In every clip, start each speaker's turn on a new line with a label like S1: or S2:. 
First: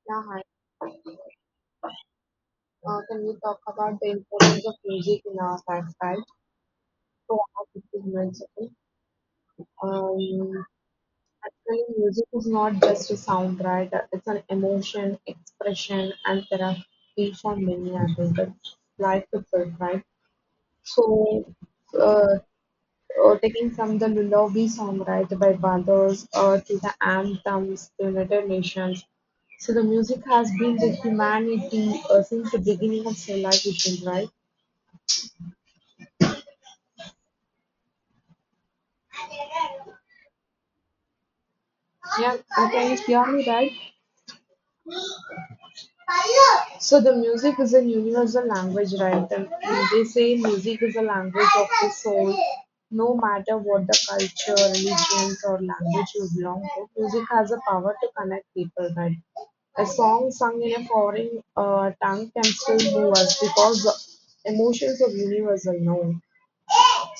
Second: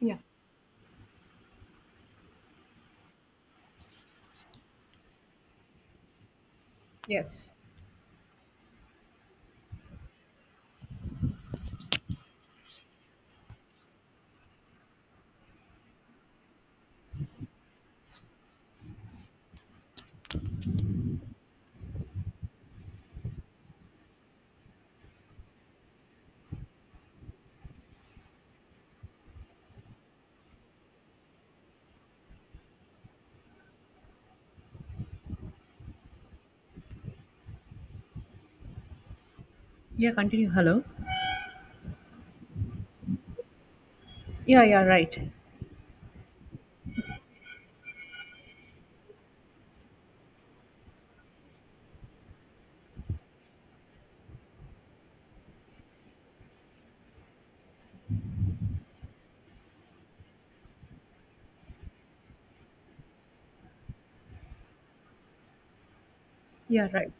S1: Yeah.
S2: Yeah, hi. Can we talk about the importance of music in our lifestyle?
S1: Yes.
S2: So, I have 15 minutes, okay? Um, Actually, music is not just a sound, right? It's an emotion, expression, and therapy for many, I think. It's life itself, right? So, uh, taking from the Lullaby song, right, by Brothers, to the anthems, the United Nations, so the music has been with humanity since the beginning of civilization, right?
S1: Yeah, continue. Hello.
S2: Yeah, okay, it's purely right.
S1: Yeah, yeah, right.
S2: So the music is a universal language, right? They say music is a language of the soul. No matter what the culture, religions, or language you belong to, music has a power to connect people, right? A song sung in a foreign tongue can still move us because the emotions are universal, no?
S1: Yeah, right.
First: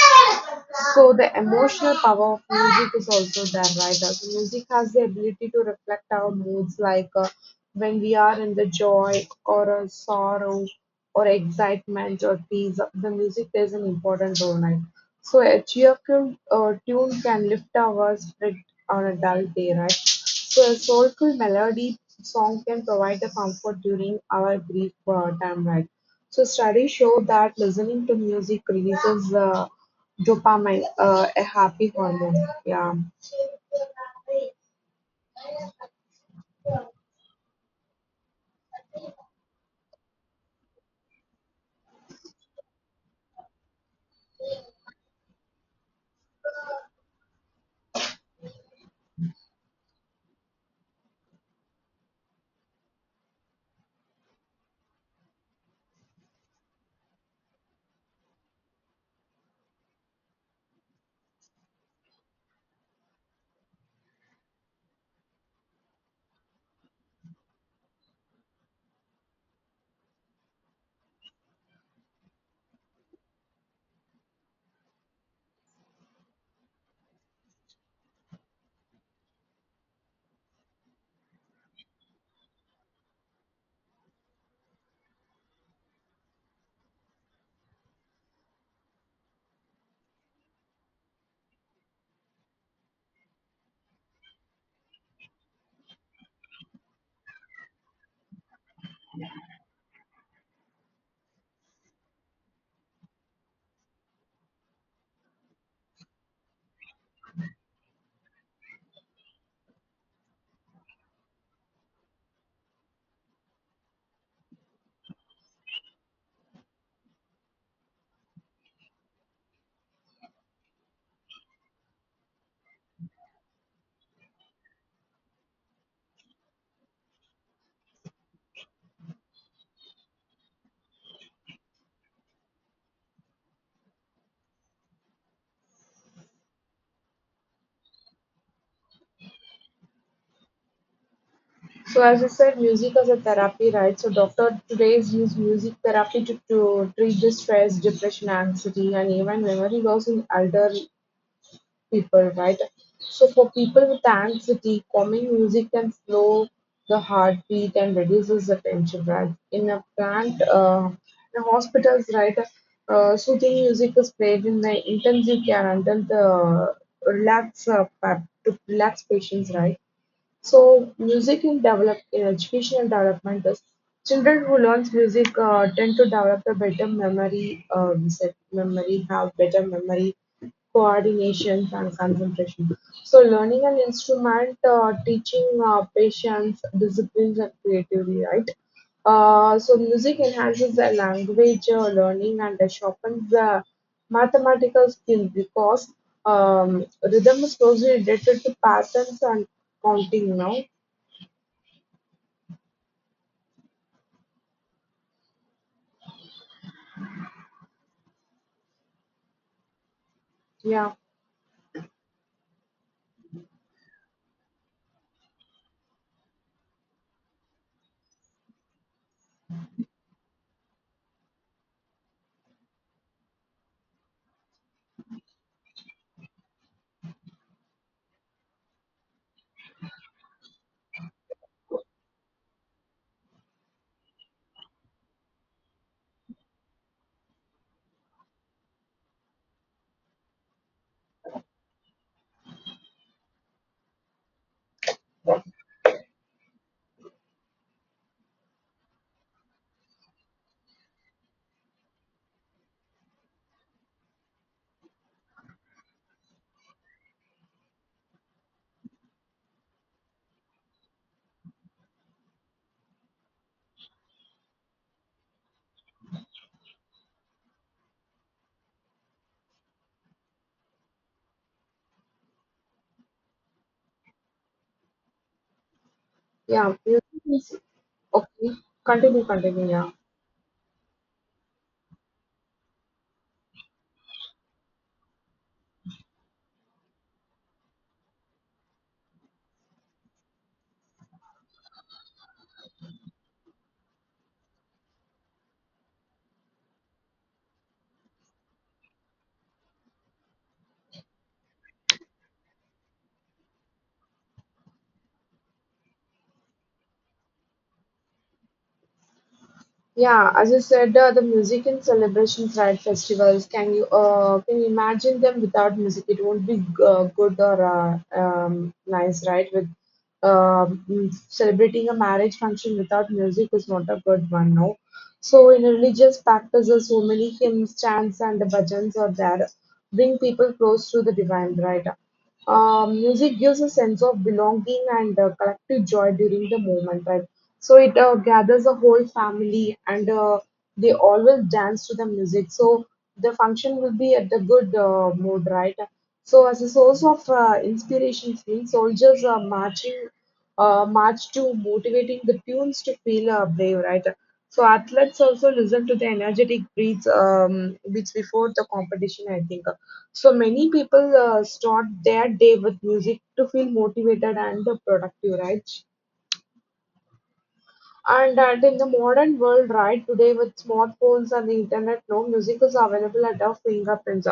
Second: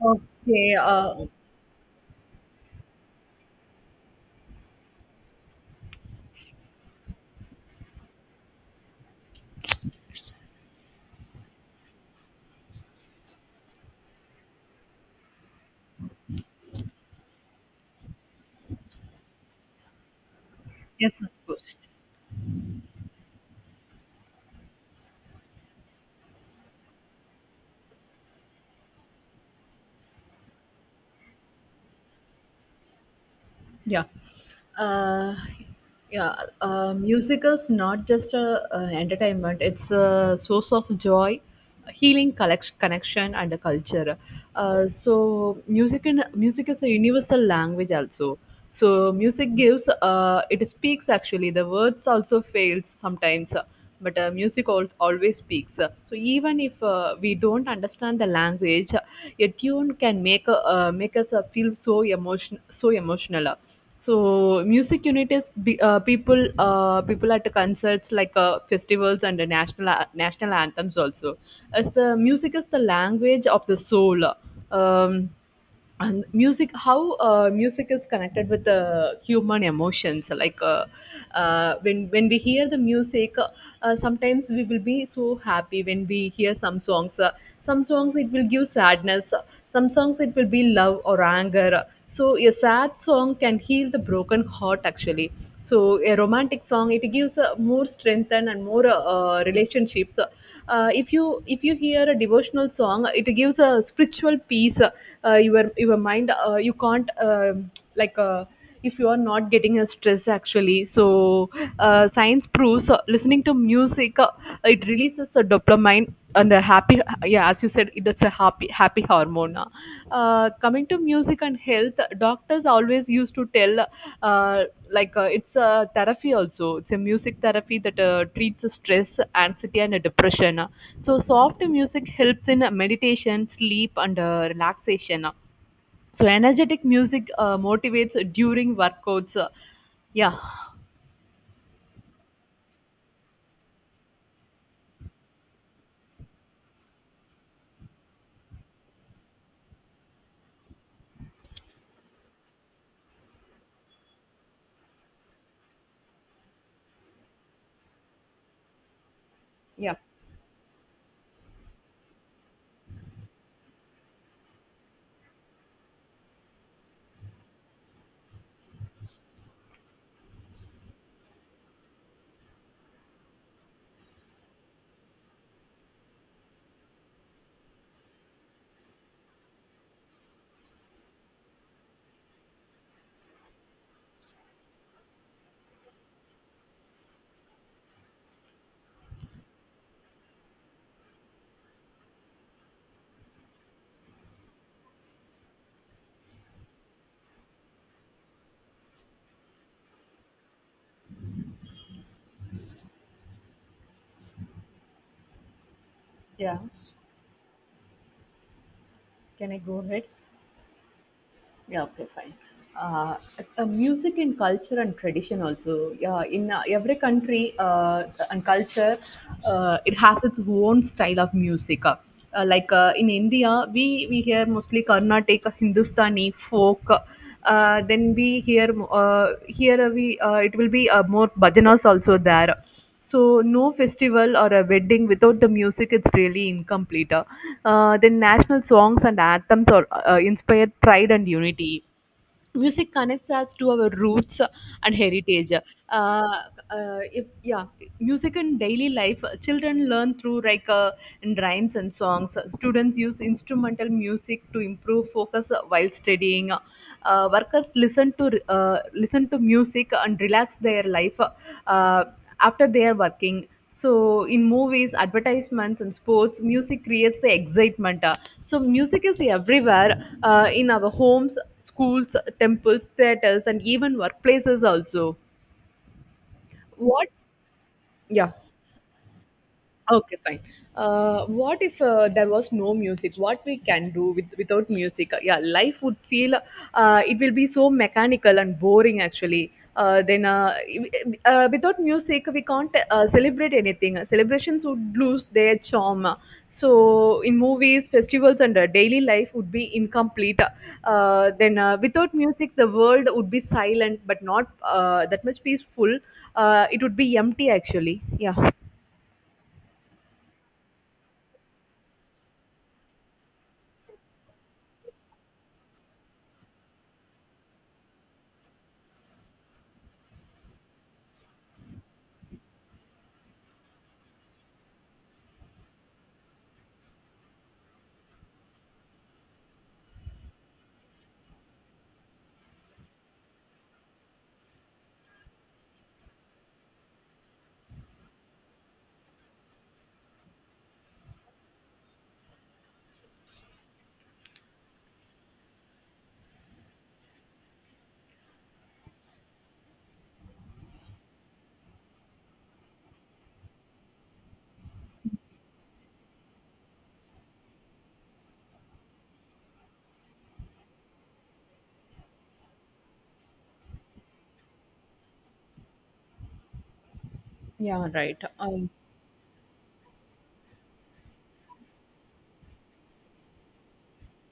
S1: Okay,
S2: So the emotional power of music is also there, right? Also music has the ability to reflect our moods, like when we are in the joy or a sorrow or excitement or peace, the music plays an important role. Right? So a cheerful tune can lift our spirit on a dull day, right? So a
S1: yes, of
S2: soulful
S1: course.
S2: melody song can provide a comfort during our grief time, right? So studies show that listening to music releases dopamine, a happy hormone. Yeah.
S1: Yeah. Uh, yeah. Music is not just a, entertainment. It's a source of joy, healing, connection, and a culture. Music is a universal language also. So, music gives, it speaks actually. The words also fails sometimes, but music always speaks. So, even if we don't understand the language, a tune can make us feel so, so emotional, so music unit is be- people people at concerts like festivals and the national anthems also. As the music is the language of the soul, um, and music is connected with the human emotions. Like when we hear the music, sometimes we will be so happy when we hear some songs. Some songs it will give sadness, some songs it will be love or anger. So a sad song can heal the broken heart actually. So a romantic song it gives a more strength and more relationships. If you hear a devotional song it gives a spiritual peace, your mind you can't, like uh, if you are not getting a stress actually. So science proves listening to music it releases a dopamine and a happy, yeah, as you said it's a happy hormone. Coming to music and health, doctors always used to tell, uh, it's a therapy also, it's a music therapy that treats stress, anxiety, and depression. So soft music helps in meditation, sleep, and relaxation. So energetic music motivates during workouts. Yeah,
S2: So as I said, music as a therapy, right? So doctor today's use music therapy to treat the stress, depression, anxiety, and even memory loss in elder people, right? So for people with anxiety, calming music can slow the heartbeat and reduces the tension, right? In a
S1: Yeah,
S2: plant, in hospitals, right? Soothing music is played in the intensive care until the relax to relax patients, right? So music in develop in educational development is children who learn music tend to develop a better memory, have better memory, coordination and concentration. So learning an instrument, teaching patience, disciplines and creativity, right? So music enhances the language learning and sharpens the mathematical skill because um, rhythm is closely related to patterns and counting now.
S1: yeah. Can I go ahead?
S2: Yeah,
S1: Yeah, okay, fine. Uh, Music in culture and tradition also. Yeah, in every country and culture, it has its own style of music. In India, we hear mostly Carnatic, Hindustani, folk. Then we hear here we it will be more bhajanas also there. So no festival or a wedding without the music, it's really incomplete. The national songs and anthems are inspired pride and unity. Music connects us to our roots and heritage. If, Yeah, music in daily life, children learn through in rhymes and songs. Students use instrumental music to improve focus while studying. Workers listen to music and relax their life after they are working. So in movies, advertisements, and sports, music creates the excitement. So music is everywhere in our homes, schools, temples, theaters, and even workplaces also.
S2: yeah.
S1: What?
S2: Music is
S1: Yeah.
S2: okay. Continue, continue. Yeah.
S1: Okay, fine. What if there was no music? What we can do with without music? Yeah, life would feel it will be so mechanical and boring actually. Then Without music, we can't celebrate anything. Celebrations would lose their charm. So in movies, festivals, and daily life would be incomplete. Then Without music, the world would be silent, but not that much peaceful. It would be empty actually. Yeah.
S2: Yeah, as you said, the music in celebrations, right? Festivals. Can you imagine them without music? It won't be good or nice, right? With celebrating a marriage function without music is not a good one, no. So in religious practices, so many hymns, chants, and bhajans are there, bring people close to the divine, right? Music gives a sense of belonging and collective joy during the moment, right? So it gathers the whole family and they all will dance to the music. So the function will be at the good mood, right? So as a source of inspiration, means soldiers are marching, march to motivating the tunes to feel brave, right? So athletes also listen to the energetic breaths beats before the competition, I think. So many people start their day with music to feel motivated and productive, right?
S1: Yeah, right.
S2: And in the modern world, right, today with smartphones and the internet, no music is available at our fingerprints.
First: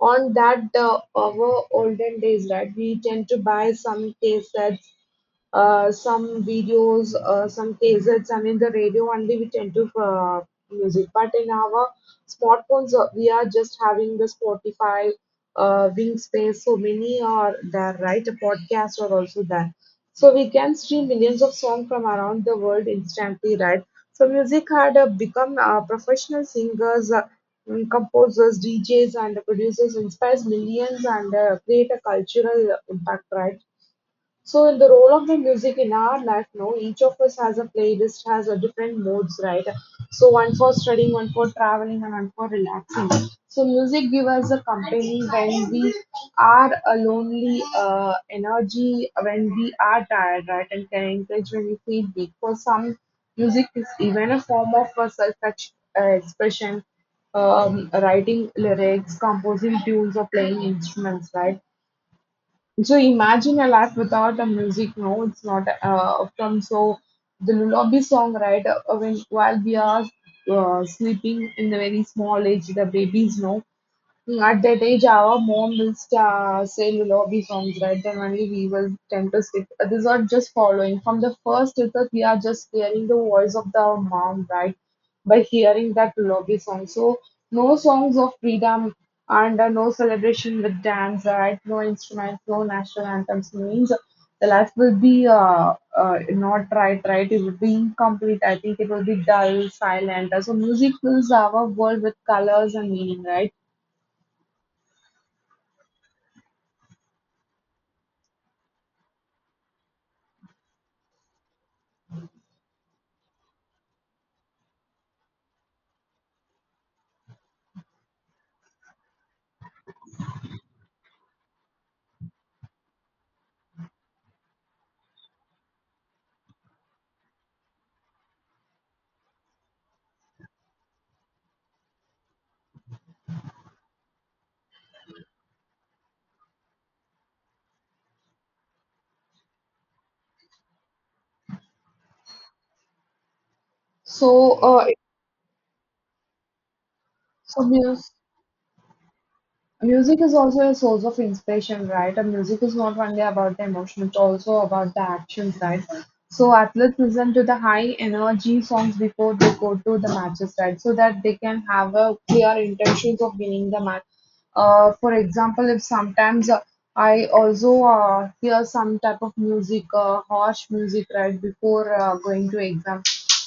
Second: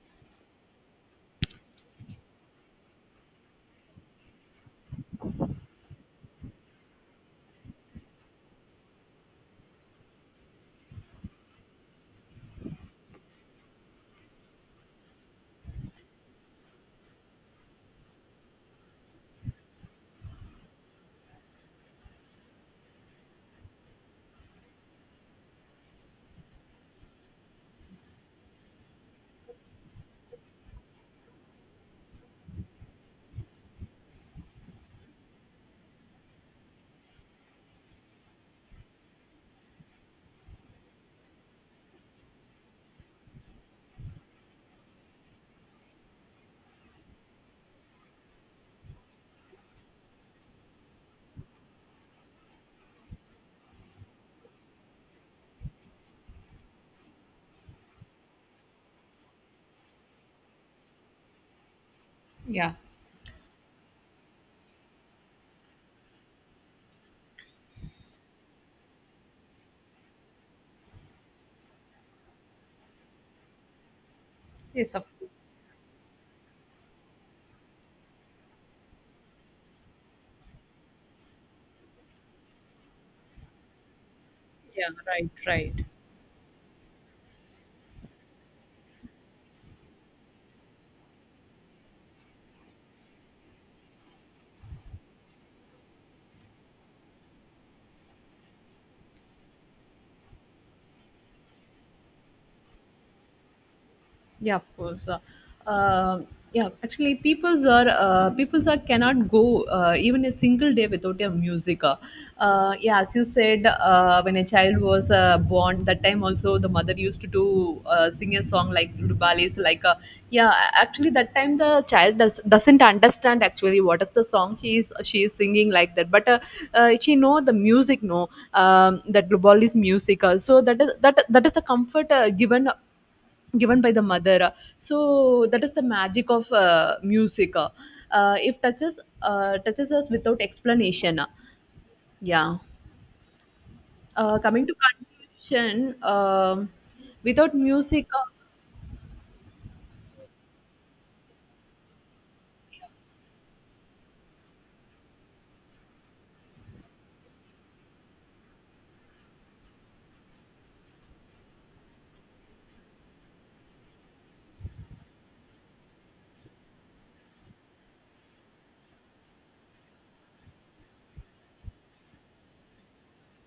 S2: On that, our olden days, right, we tend to buy some cassettes, some cassettes, and in the radio only we tend to music. But in our smartphones, we are just having the Spotify, Wingspace, so many are there, right? Podcasts are also there. So we can stream millions of songs from around the world instantly, right? So music had become professional singers, composers, DJs, and producers inspires millions and create a cultural impact, right? So in the role of the music in our life now, each of us has a playlist, has a different modes, right? So one for studying, one for traveling, and one for relaxing. So music gives us a company when we are a lonely, energy when we are tired, right? And can encourage when we feel weak. For some, music is even a form of a self-expression. Writing lyrics, composing tunes, or playing instruments, right?
S1: yeah.
S2: So imagine a life without a music. No, it's not from so the lullaby song, right? When while we are sleeping in the very small age, the babies know. Mm, at that
S1: Yes,
S2: age,
S1: of
S2: our
S1: course.
S2: mom will start, say lullaby songs, right? Then only we will tend to sleep. These are just following. From the first itself, we are just hearing the voice of the mom, right?
S1: Yeah, right,
S2: By
S1: right.
S2: hearing that lullaby song. So, no songs of freedom and no celebration with dance, right? No instruments, no national anthems means the life will be not right, right? It will be incomplete. I think it will be dull, silent. So, music fills our world with colors and meaning, right?
S1: Yeah, of course. Um, yeah, actually people's are cannot go even a single day without a music. Yeah, as you said, when a child was born, that time also the mother used to do, sing a song like lullabies like yeah. Actually that time the child doesn't understand actually what is the song she is singing like that, but she know the music, no? That global music, musical. So that is that is the comfort given by the mother. So that is the magic of music. It touches us without explanation. Yeah.
S2: So,
S1: Coming to conclusion, without
S2: so mus
S1: music.
S2: music is also a source of inspiration, right? And music is not only about the emotion, it's also about the actions, right? So athletes listen to the high energy songs before they go to the matches, right? So that they can have a clear intentions of winning the match. For example, if sometimes I also hear some type of music, harsh music, right, before going to exam.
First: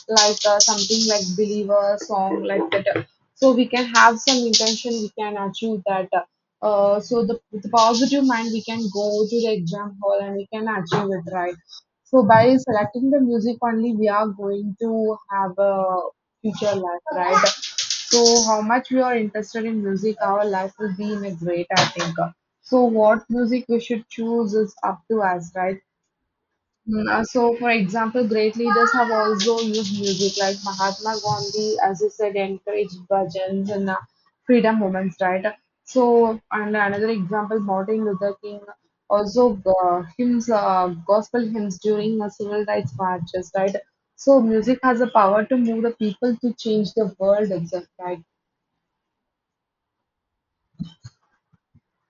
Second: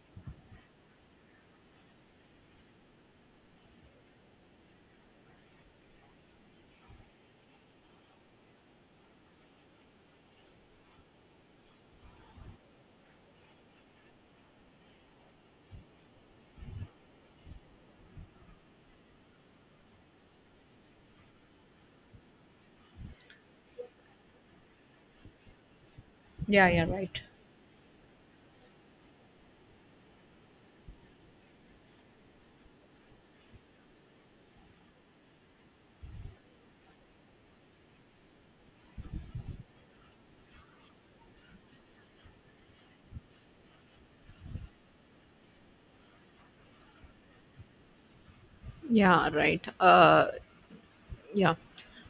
S2: Like something like believer song like that. So we can have some intention, we can achieve that, so the with the positive mind we can go to the exam hall and we can achieve it, right? So by selecting the music only we are going to have a future life, right? So how much we are interested in music, our life will be in a great, I think. So what music we should choose is up to us, right?
S1: Yeah right.
S2: So, for example, great leaders have also used music like Mahatma Gandhi, as you said, encouraged bhajans and freedom movements, right? So, and another example, Martin Luther King also gospel hymns during civil rights marches, right? So, music has the power to move the people to change the world itself, right?
S1: yeah right uh, yeah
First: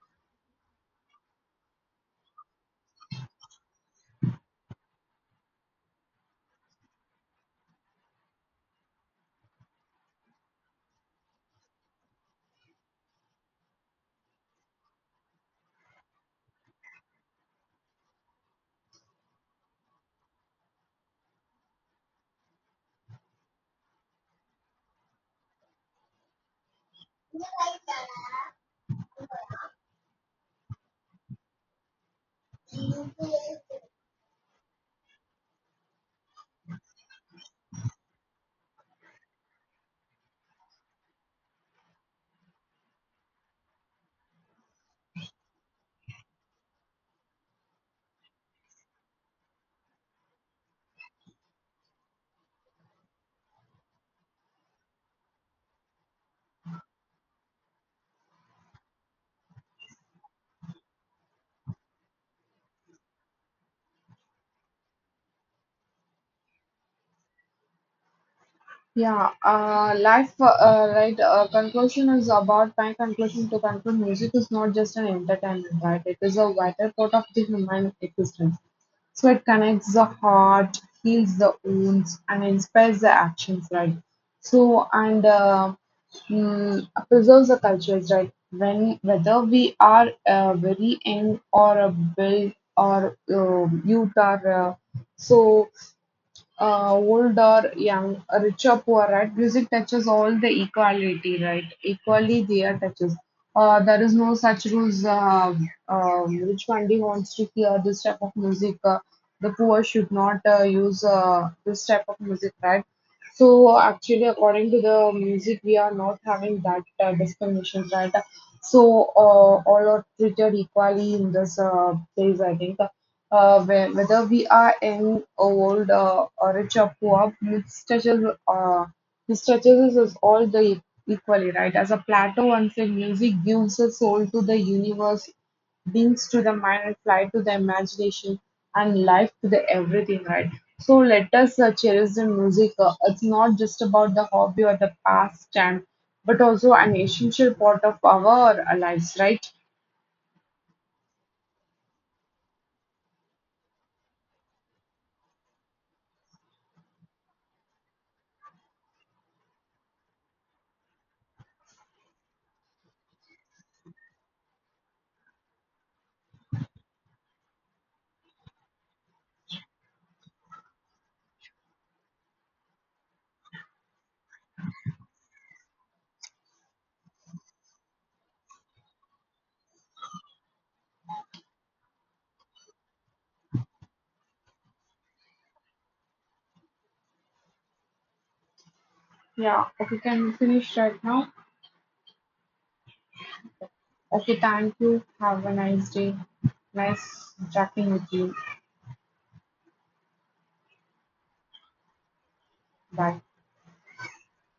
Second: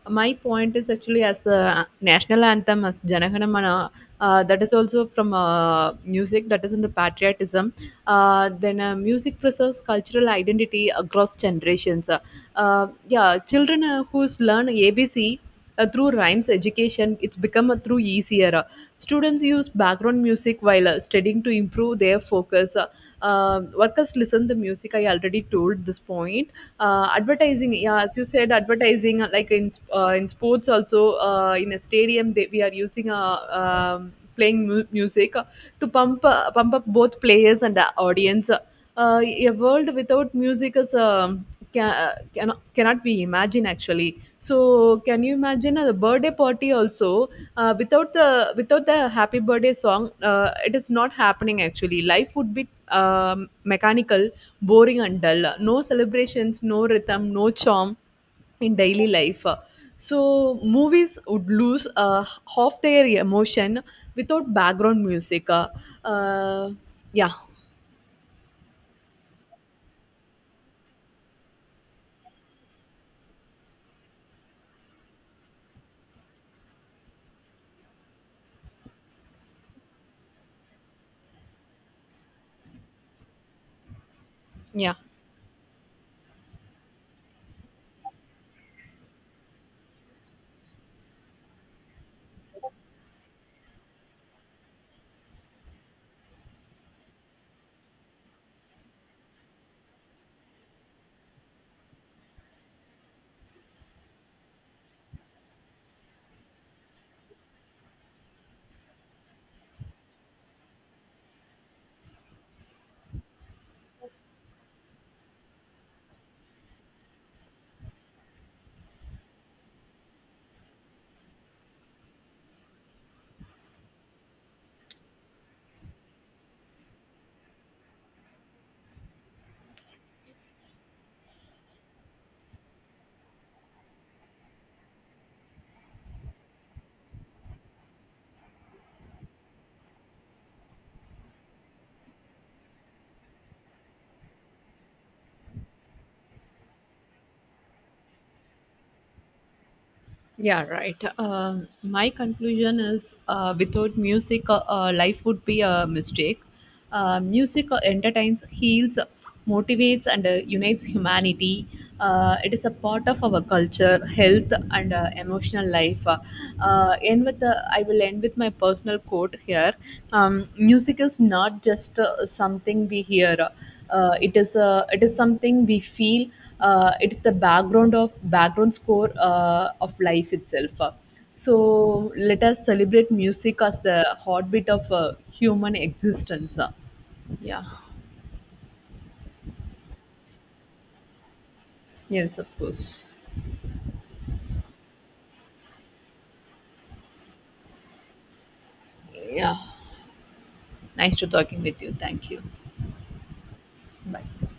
S1: my point is actually as a national anthem as janaganamana, that is also from music, that is in the patriotism. Then Music preserves cultural identity across generations. Yeah, children who's learn abc through rhymes education it's become a through easier. Students use background music while studying to improve their focus. Workers listen the music, I already told this point. Advertising, yeah, as you said, advertising in sports also, in a stadium we are using a, playing music to pump pump up both players and the audience. A world without music is, cannot be imagined actually. So can you imagine a birthday party also without the without the happy birthday song? It is not happening actually. Life would be, mechanical, boring, and dull. No celebrations, no rhythm, no charm in daily life. So movies would lose half their emotion without background music. Uh, yeah
S2: Yeah, life, right? Conclusion is about my conclusion, to conclude. Music is not just an entertainment, right? It is a vital part of the human existence. So it connects the heart, heals the wounds, and inspires the actions, right? So
S1: yeah.
S2: and uh, Preserves the cultures, right? When whether we are very young or a build or youth or so old or young, rich or poor, right? Music touches all the equality, right? Equally, there touches. There is no such rules. Which Pandi wants to hear this type of music? The poor should not use this type of music, right? So actually, according to the music, we are not having that discrimination, right? So all are treated equally in this place, I think. Whether we are young, old, or rich or poor, mistresses is all the equally, right? As a Plato once said, music gives a soul to the universe, beings to the mind, and flight to the imagination, and life to the everything, right? So let us cherish the music. It's not just about the hobby or the pastime, but also an essential part of our lives, right?
S1: Yeah, right. My conclusion is, without music, life would be a mistake. Music entertains, heals, motivates, and unites humanity. It is a part of our culture, health, and emotional life. I will end with my personal quote here. Music is not just something we hear. It is a it is something we feel. It is the background of background score of life itself. So let us celebrate music as the heartbeat of human existence. Yeah.
S2: Yeah, okay, can we finish right now?
S1: Yes, of course.
S2: Okay, thank you, have a nice day. Nice chatting with you.
S1: Yeah. Nice to talking with you. Thank you.
S2: Bye.
S1: Bye.